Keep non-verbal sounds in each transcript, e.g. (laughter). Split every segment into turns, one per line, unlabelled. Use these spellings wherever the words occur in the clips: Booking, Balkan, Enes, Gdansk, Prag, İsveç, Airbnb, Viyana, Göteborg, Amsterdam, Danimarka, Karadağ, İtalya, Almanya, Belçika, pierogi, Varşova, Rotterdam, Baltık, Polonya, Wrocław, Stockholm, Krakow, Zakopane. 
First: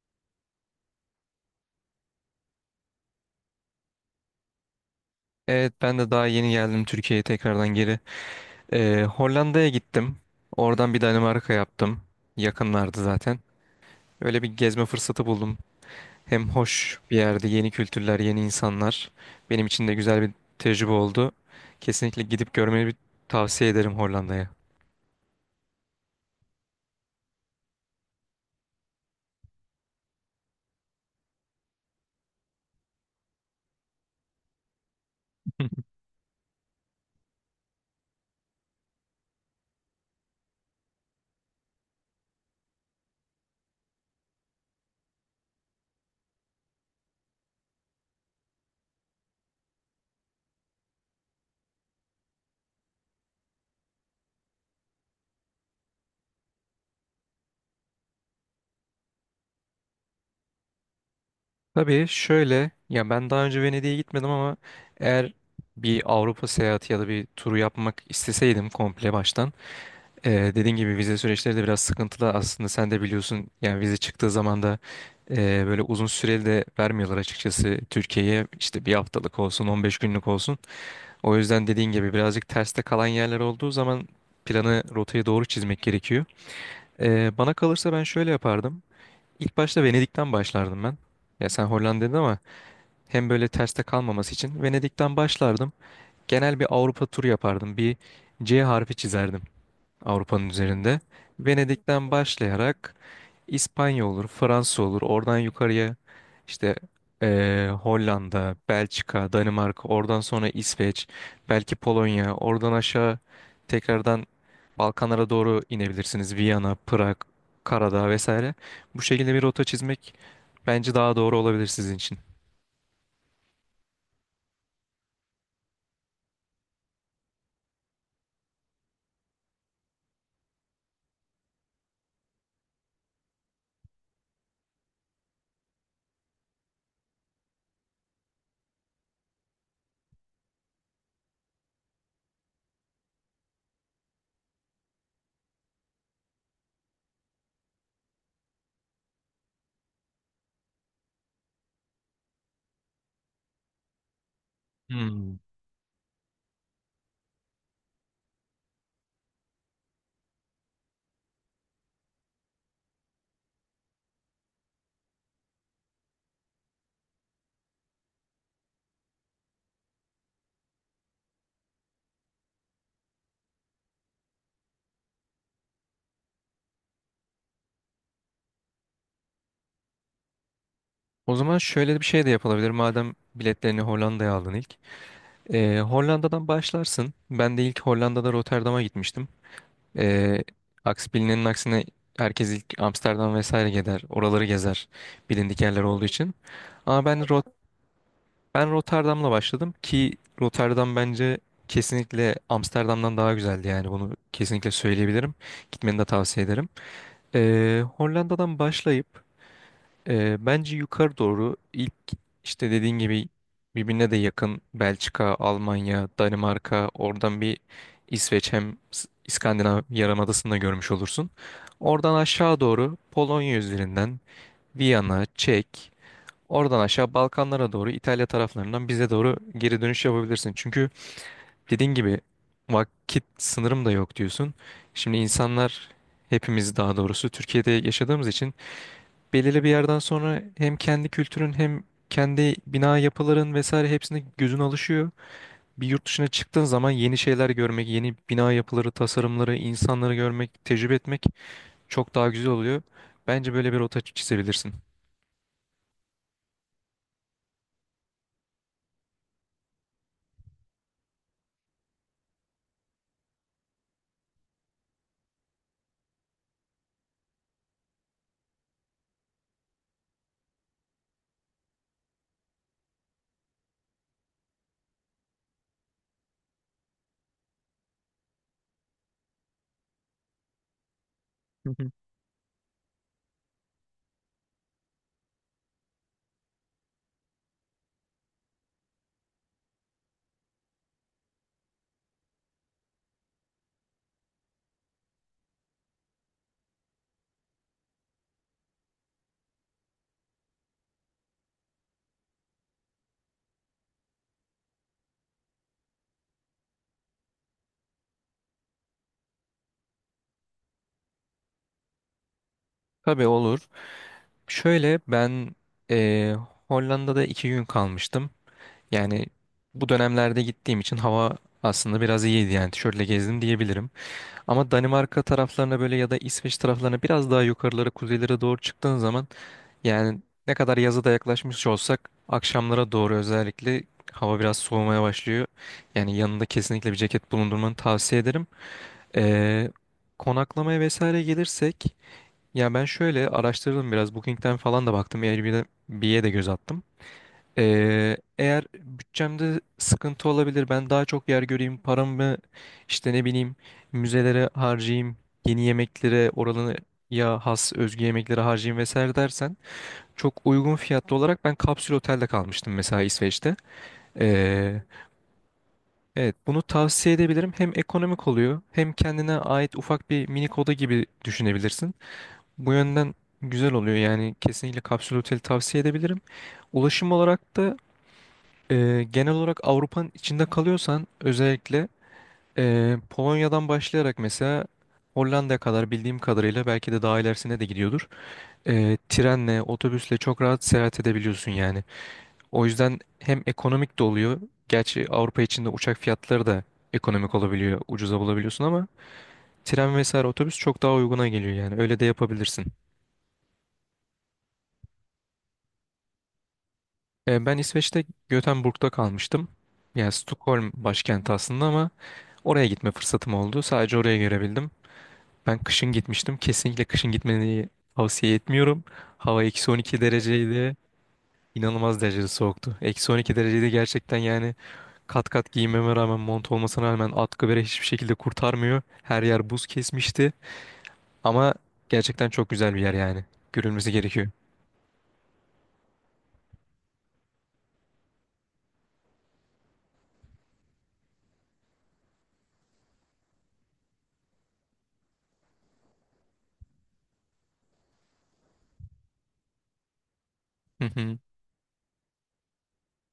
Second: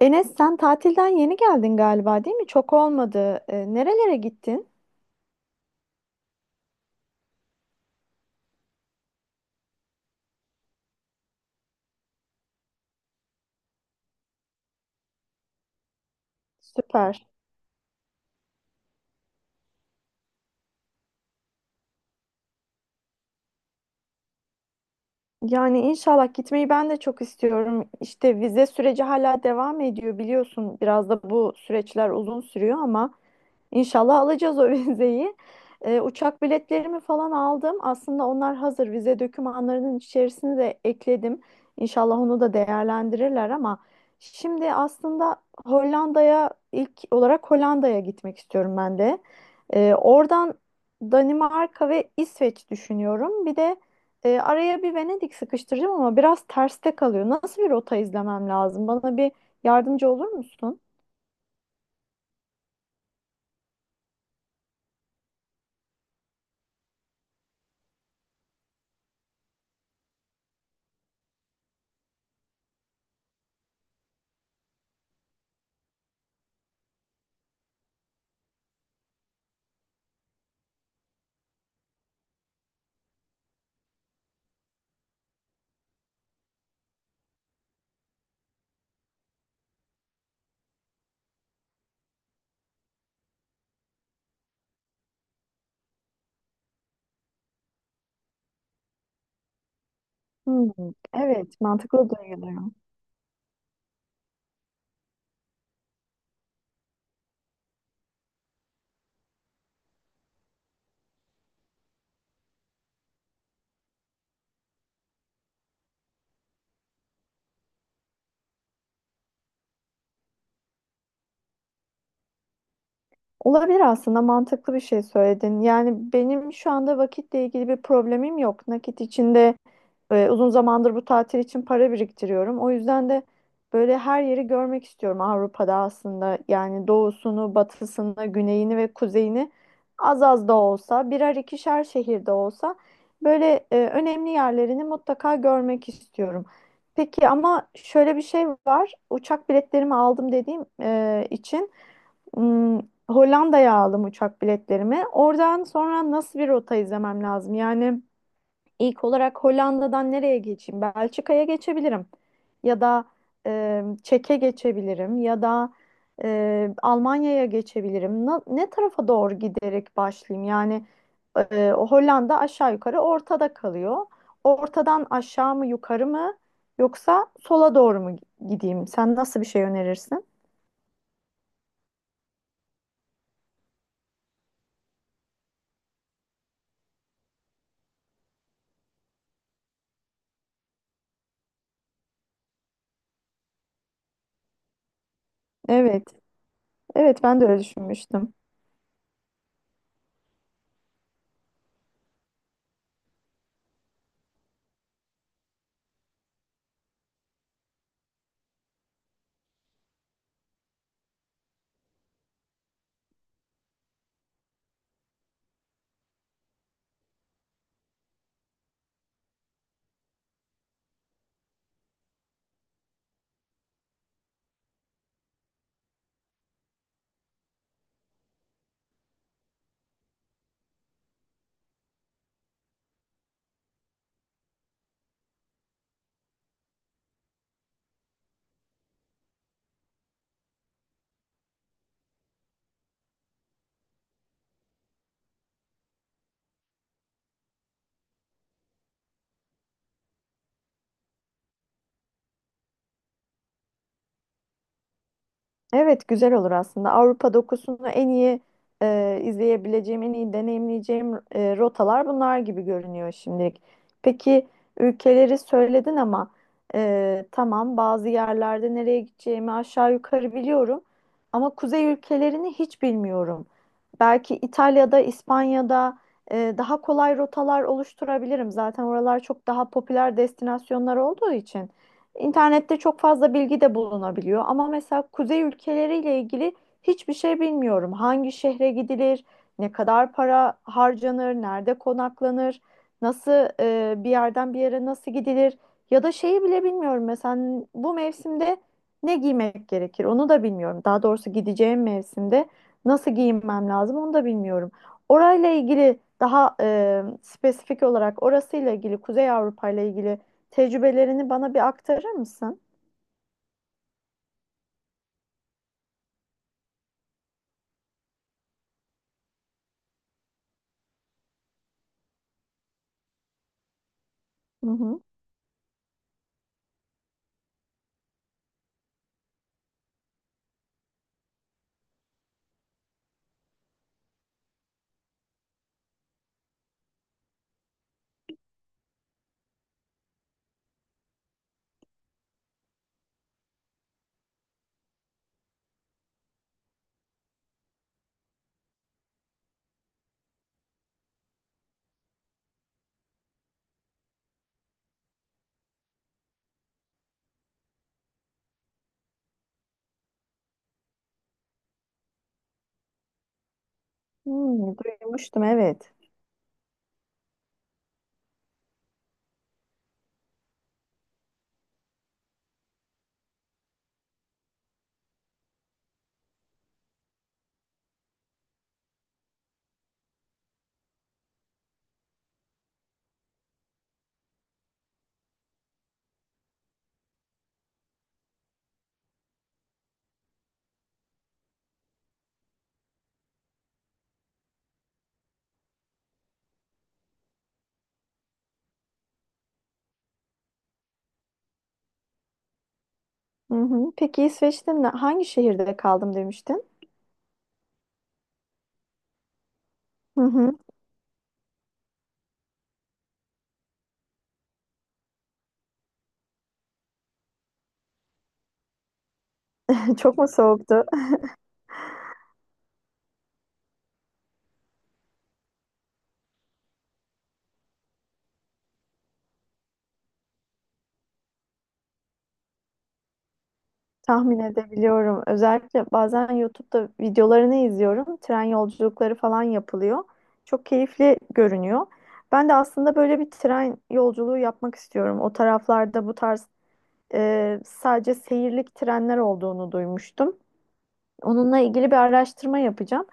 Enes, sen tatilden yeni geldin galiba, değil mi? Çok olmadı. Nerelere gittin?
Evet ben de daha yeni geldim Türkiye'ye tekrardan geri. Hollanda'ya gittim. Oradan bir Danimarka yaptım. Yakınlardı zaten. Öyle bir gezme fırsatı buldum. Hem hoş bir
Süper.
yerde yeni kültürler, yeni insanlar. Benim için de güzel bir tecrübe oldu. Kesinlikle gidip görmeyi bir tavsiye ederim Hollanda'ya.
Yani inşallah gitmeyi ben de çok istiyorum. İşte vize süreci hala devam ediyor, biliyorsun. Biraz da bu süreçler uzun sürüyor ama inşallah alacağız o (laughs) vizeyi.
(laughs)
Uçak biletlerimi falan aldım. Aslında onlar hazır. Vize dokümanlarının içerisine de ekledim. İnşallah onu da değerlendirirler ama şimdi aslında ilk olarak Hollanda'ya gitmek istiyorum ben de. Oradan Danimarka ve İsveç düşünüyorum. Bir de araya bir Venedik sıkıştıracağım ama biraz terste kalıyor. Nasıl bir rota izlemem lazım? Bana bir yardımcı olur musun?
Tabii şöyle ya ben daha önce Venedik'e gitmedim ama eğer bir Avrupa seyahati ya da bir turu yapmak isteseydim komple baştan. Dediğin gibi vize süreçleri de biraz sıkıntılı aslında sen de biliyorsun yani vize çıktığı zaman da böyle uzun süreli de vermiyorlar açıkçası Türkiye'ye işte bir haftalık olsun 15 günlük olsun. O yüzden dediğin gibi birazcık terste kalan yerler olduğu zaman planı rotayı doğru çizmek gerekiyor. Bana kalırsa ben şöyle yapardım. İlk başta Venedik'ten başlardım ben. Ya sen Hollanda dedin ama hem böyle terste kalmaması için Venedik'ten başlardım. Genel bir Avrupa turu yapardım. Bir C harfi çizerdim. Avrupa'nın
Hmm,
üzerinde.
evet, mantıklı
Venedik'ten
duyuluyor.
başlayarak İspanya olur, Fransa olur. Oradan yukarıya işte Hollanda, Belçika, Danimarka, oradan sonra İsveç, belki Polonya, oradan aşağı tekrardan Balkanlara doğru inebilirsiniz. Viyana, Prag, Karadağ vesaire. Bu şekilde bir rota çizmek bence daha doğru olabilir sizin için.
Olabilir, aslında mantıklı bir şey söyledin. Yani benim şu anda vakitle ilgili bir problemim yok. Nakit içinde uzun zamandır bu tatil için para biriktiriyorum. O yüzden de böyle her yeri görmek istiyorum Avrupa'da aslında. Yani doğusunu, batısını, güneyini ve kuzeyini az az da olsa, birer ikişer şehirde olsa böyle önemli yerlerini mutlaka görmek istiyorum. Peki ama şöyle bir şey var. Uçak biletlerimi aldım dediğim için. Hmm, Hollanda'ya aldım uçak biletlerimi.
Hmm.
Oradan sonra nasıl bir rota izlemem lazım? Yani ilk olarak Hollanda'dan nereye geçeyim? Belçika'ya geçebilirim. Ya da Çek'e geçebilirim. Ya da Almanya'ya geçebilirim. Ne tarafa doğru giderek başlayayım? Yani o Hollanda aşağı yukarı ortada kalıyor. Ortadan aşağı mı yukarı mı yoksa sola doğru mu gideyim? Sen nasıl bir şey önerirsin?
O zaman şöyle bir şey de yapılabilir. Madem biletlerini Hollanda'ya aldın ilk. Hollanda'dan başlarsın. Ben de ilk Hollanda'da Rotterdam'a gitmiştim. Ee, aksi bilinenin aksine herkes ilk Amsterdam vesaire gider. Oraları gezer. Bilindik yerler
Evet,
olduğu için. Ama
evet, ben de öyle düşünmüştüm.
Ben Rotterdam'la başladım ki Rotterdam bence kesinlikle Amsterdam'dan daha güzeldi yani bunu kesinlikle söyleyebilirim. Gitmeni de tavsiye ederim. Hollanda'dan başlayıp bence yukarı doğru ilk işte dediğin gibi birbirine de yakın Belçika, Almanya, Danimarka oradan bir İsveç hem İskandinav Yarımadası'nı da görmüş olursun. Oradan aşağı doğru Polonya üzerinden Viyana, Çek, oradan aşağı Balkanlara doğru İtalya taraflarından bize doğru geri dönüş yapabilirsin. Çünkü dediğin gibi vakit sınırım da yok diyorsun. Şimdi hepimiz daha doğrusu Türkiye'de yaşadığımız için belirli bir yerden sonra hem kendi kültürün hem kendi bina yapıların vesaire hepsine gözün alışıyor. Bir yurt dışına çıktığın zaman yeni şeyler görmek, yeni bina yapıları, tasarımları, insanları görmek, tecrübe etmek çok daha güzel oluyor. Bence böyle bir rota çizebilirsin.
Evet, güzel olur aslında. Avrupa dokusunu en iyi izleyebileceğim, en iyi deneyimleyeceğim rotalar bunlar gibi görünüyor şimdilik. Peki, ülkeleri söyledin ama tamam, bazı yerlerde nereye gideceğimi aşağı yukarı biliyorum. Ama kuzey ülkelerini hiç bilmiyorum. Belki İtalya'da, İspanya'da daha kolay rotalar oluşturabilirim. Zaten oralar çok daha popüler destinasyonlar olduğu için.
Hı hı.
İnternette çok fazla bilgi de bulunabiliyor ama mesela kuzey ülkeleriyle ilgili hiçbir şey bilmiyorum. Hangi şehre gidilir, ne kadar para harcanır, nerede konaklanır, nasıl bir yerden bir yere nasıl gidilir ya da şeyi bile bilmiyorum. Mesela bu mevsimde ne giymek gerekir onu da bilmiyorum. Daha doğrusu gideceğim mevsimde nasıl giyinmem lazım onu da bilmiyorum. Orayla ilgili daha spesifik olarak orasıyla ilgili, Kuzey Avrupa ile ilgili tecrübelerini bana bir aktarır mısın?
Tabii olur. Şöyle ben eee, Hollanda'da iki gün kalmıştım. Yani bu dönemlerde gittiğim için hava aslında biraz iyiydi yani tişörtle gezdim diyebilirim. Ama
Hı hı.
Danimarka taraflarına böyle ya da İsveç taraflarına biraz daha yukarılara, kuzeylere doğru çıktığın zaman yani ne kadar yaza da yaklaşmış olsak akşamlara doğru özellikle hava biraz soğumaya başlıyor. Yani yanında kesinlikle bir ceket bulundurmanı tavsiye ederim. Ee, Konaklamaya vesaire gelirsek ya ben şöyle araştırdım biraz Booking'den falan da baktım Airbnb'ye de göz attım. Eğer bütçemde sıkıntı olabilir, ben daha çok yer göreyim, paramı işte ne bileyim müzelere harcayayım, yeni yemeklere oranın ya has özgü yemeklere harcayayım vesaire dersen çok uygun fiyatlı olarak ben kapsül otelde kalmıştım mesela İsveç'te.
Hmm,
Ee,
duymuştum, evet.
evet bunu tavsiye edebilirim. Hem ekonomik oluyor hem kendine ait ufak bir minik oda gibi düşünebilirsin. Bu yönden güzel oluyor yani kesinlikle kapsül oteli tavsiye edebilirim. Ulaşım olarak da genel olarak Avrupa'nın içinde kalıyorsan özellikle Polonya'dan başlayarak mesela Hollanda'ya kadar bildiğim kadarıyla belki de daha ilerisine de gidiyordur. Trenle, otobüsle çok rahat seyahat edebiliyorsun yani. O yüzden hem ekonomik de oluyor. Gerçi Avrupa içinde uçak fiyatları da ekonomik olabiliyor, ucuza bulabiliyorsun ama tren vesaire otobüs çok daha uyguna geliyor yani. Öyle de yapabilirsin.
Hı hı. Peki İsveç'te hangi şehirde kaldım demiştin?
Ben İsveç'te Göteborg'da kalmıştım. Yani
Hı hı.
Stockholm başkenti aslında ama oraya gitme fırsatım oldu. Sadece oraya görebildim. Ben kışın gitmiştim. Kesinlikle kışın gitmeni tavsiye etmiyorum. Hava eksi
(laughs)
12
Çok mu
dereceydi.
soğuktu?
İnanılmaz derecede soğuktu. Eksi 12 derecede gerçekten yani kat kat giyinmeme rağmen mont olmasına rağmen atkı bere hiçbir şekilde kurtarmıyor. Her yer buz kesmişti. Ama gerçekten çok güzel bir yer yani. Görülmesi
(laughs)
gerekiyor.
Tahmin edebiliyorum. Özellikle bazen YouTube'da videolarını izliyorum. Tren yolculukları falan yapılıyor. Çok keyifli görünüyor. Ben de aslında böyle bir tren yolculuğu yapmak istiyorum. O taraflarda bu tarz sadece seyirlik trenler olduğunu duymuştum.
Hı hı.
Onunla ilgili bir araştırma yapacağım.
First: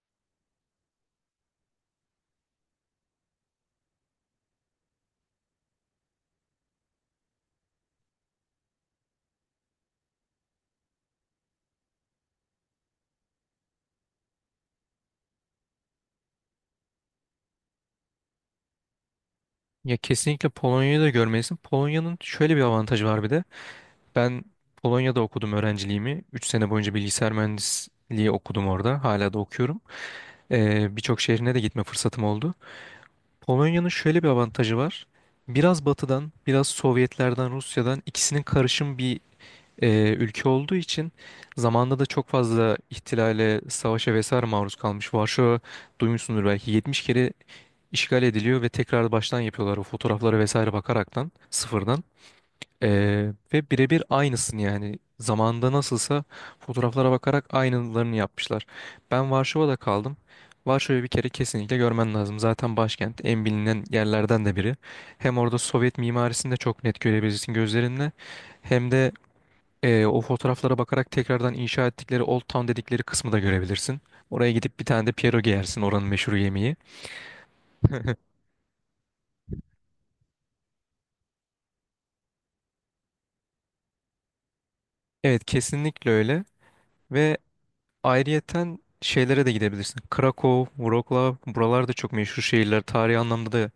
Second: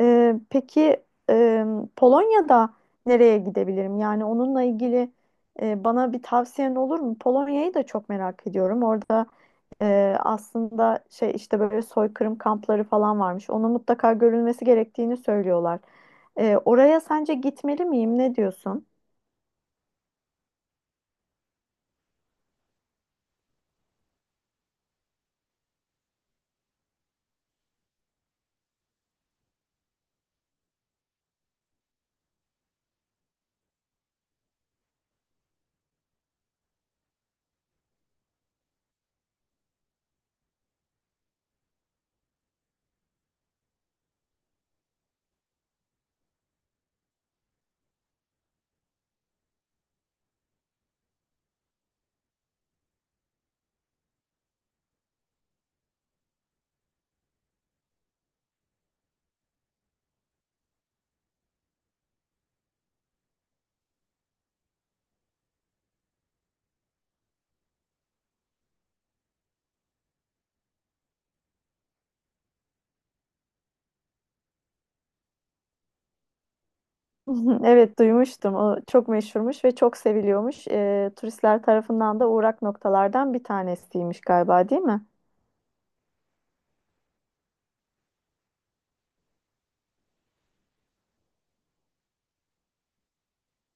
Peki, e, Polonya'da nereye gidebilirim? Yani onunla ilgili bana bir tavsiyen olur mu? Polonya'yı da çok merak ediyorum. Orada aslında şey, işte böyle soykırım kampları falan varmış. Ona mutlaka görülmesi gerektiğini söylüyorlar. Oraya sence gitmeli miyim? Ne diyorsun?
Ya kesinlikle Polonya'yı da görmelisin. Polonya'nın şöyle bir avantajı var bir de. Ben Polonya'da okudum öğrenciliğimi. 3 sene boyunca bilgisayar mühendisliği okudum orada. Hala da okuyorum. Birçok şehrine de gitme fırsatım oldu. Polonya'nın şöyle bir avantajı var. Biraz batıdan, biraz Sovyetlerden, Rusya'dan ikisinin karışım bir ülke olduğu için zamanında da çok fazla ihtilale, savaşa vesaire maruz kalmış. Varşova duymuşsundur belki 70 kere işgal ediliyor ve tekrar baştan yapıyorlar o fotoğraflara vesaire bakaraktan sıfırdan. Ve birebir aynısını yani zamanında nasılsa fotoğraflara bakarak aynılarını yapmışlar. Ben Varşova'da kaldım. Varşova'yı bir kere kesinlikle görmen lazım. Zaten başkent en bilinen yerlerden de biri. Hem orada Sovyet mimarisini de çok net görebilirsin gözlerinle. Hem de o fotoğraflara bakarak tekrardan inşa ettikleri Old Town dedikleri kısmı da görebilirsin. Oraya gidip bir tane de pierogi yersin oranın meşhur yemeği.
(laughs) Evet,
(laughs)
duymuştum. O çok meşhurmuş ve çok seviliyormuş. Turistler tarafından da uğrak noktalardan bir tanesiymiş galiba, değil mi?
Evet kesinlikle öyle. Ve ayrıyeten şeylere de gidebilirsin. Krakow, Wrocław buralar da çok meşhur şehirler. Tarihi anlamda da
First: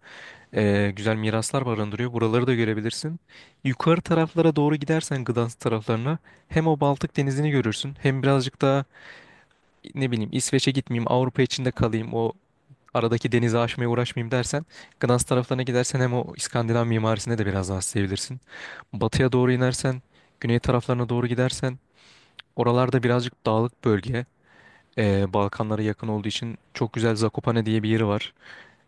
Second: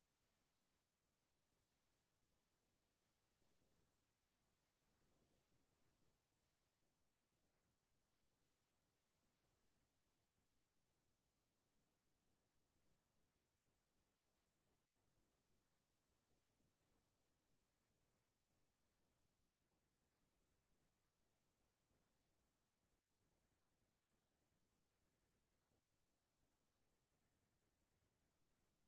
güzel miraslar barındırıyor. Buraları da görebilirsin. Yukarı taraflara doğru gidersen Gdansk taraflarına hem o Baltık denizini görürsün hem birazcık daha ne bileyim İsveç'e gitmeyeyim Avrupa içinde kalayım o aradaki denizi aşmaya uğraşmayayım dersen Gdansk taraflarına gidersen hem o İskandinav mimarisine de biraz daha sevebilirsin. Batıya doğru inersen güney taraflarına doğru gidersen oralarda birazcık dağlık bölge Balkanlara yakın olduğu için çok güzel Zakopane diye bir yeri var.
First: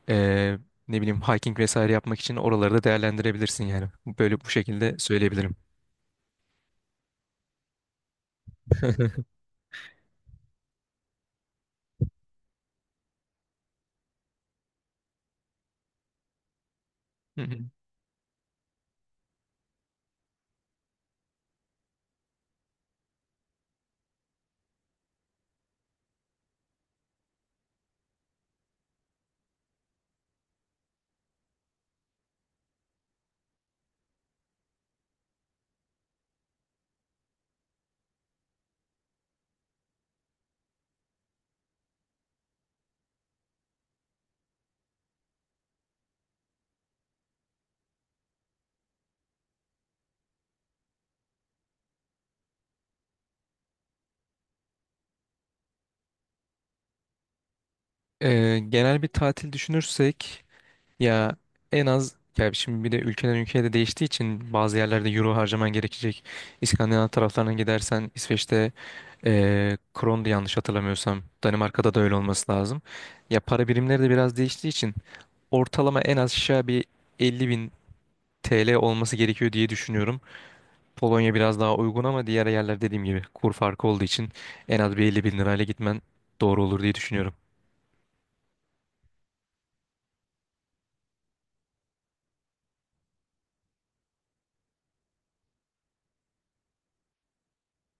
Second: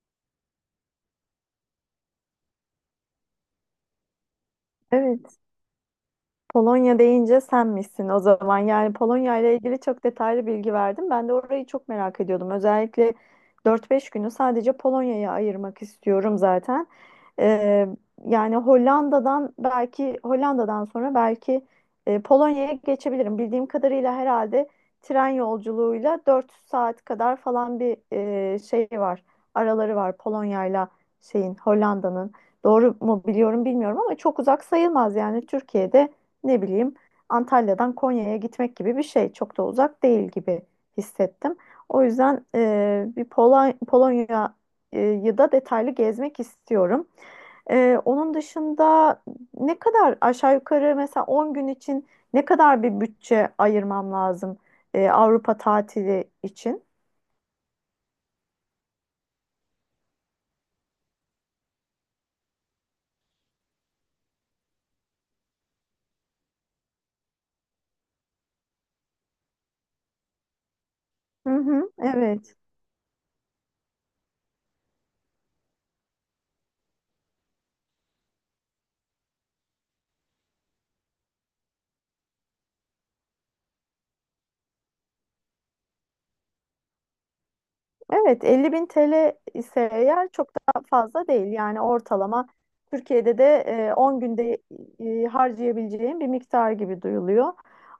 Ee, Ne bileyim hiking vesaire yapmak için oraları da değerlendirebilirsin yani. Böyle bu şekilde
Evet.
söyleyebilirim.
Polonya deyince sen misin o zaman? Yani Polonya
(laughs)
ile ilgili çok detaylı bilgi verdim. Ben de orayı çok merak ediyordum. Özellikle dört beş günü sadece Polonya'ya ayırmak istiyorum zaten.
Hı hı.
Ee, Yani Hollanda'dan, belki Hollanda'dan sonra belki Polonya'ya geçebilirim. Bildiğim kadarıyla herhalde tren yolculuğuyla 4 saat kadar falan bir şey var. Araları var Polonya'yla şeyin, Hollanda'nın. Doğru mu biliyorum bilmiyorum ama çok uzak sayılmaz. Yani Türkiye'de ne bileyim, Antalya'dan Konya'ya gitmek gibi bir şey. Çok da uzak değil gibi hissettim. O yüzden bir Polonya'yı da detaylı gezmek istiyorum. Onun dışında ne kadar, aşağı yukarı, mesela 10 gün için ne kadar bir bütçe ayırmam lazım Avrupa tatili için?
Genel bir tatil düşünürsek ya en az ya şimdi bir de ülkeden ülkeye de değiştiği için bazı yerlerde euro harcaman gerekecek. İskandinav taraflarına gidersen İsveç'te krondu yanlış hatırlamıyorsam.
Hı hı,
Danimarka'da da öyle olması
evet.
lazım. Ya para birimleri de biraz değiştiği için ortalama en az aşağı bir 50 bin TL olması gerekiyor diye düşünüyorum. Polonya biraz daha uygun ama diğer yerler dediğim gibi kur farkı olduğu için en az bir 50 bin lirayla gitmen doğru olur diye düşünüyorum.
Evet, 50 bin TL ise eğer çok da fazla değil. Yani ortalama Türkiye'de de 10 günde harcayabileceğim bir miktar gibi duyuluyor.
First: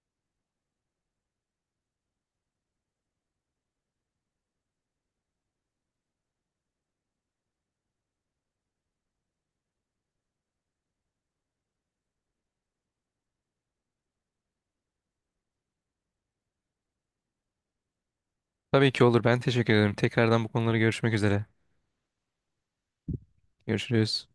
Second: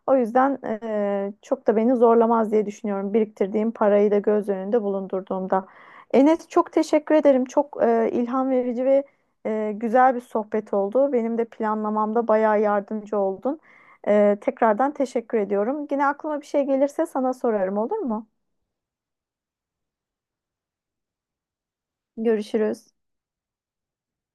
O yüzden çok da beni zorlamaz diye düşünüyorum. Biriktirdiğim parayı da göz önünde bulundurduğumda. Enes, çok teşekkür ederim. Çok ilham verici ve güzel bir sohbet oldu. Benim de planlamamda bayağı yardımcı oldun. Tekrardan teşekkür ediyorum. Yine aklıma bir şey gelirse sana sorarım, olur mu?
Tabii ki olur. Ben teşekkür ederim. Tekrardan bu konuları görüşmek üzere.
Görüşürüz.
Görüşürüz.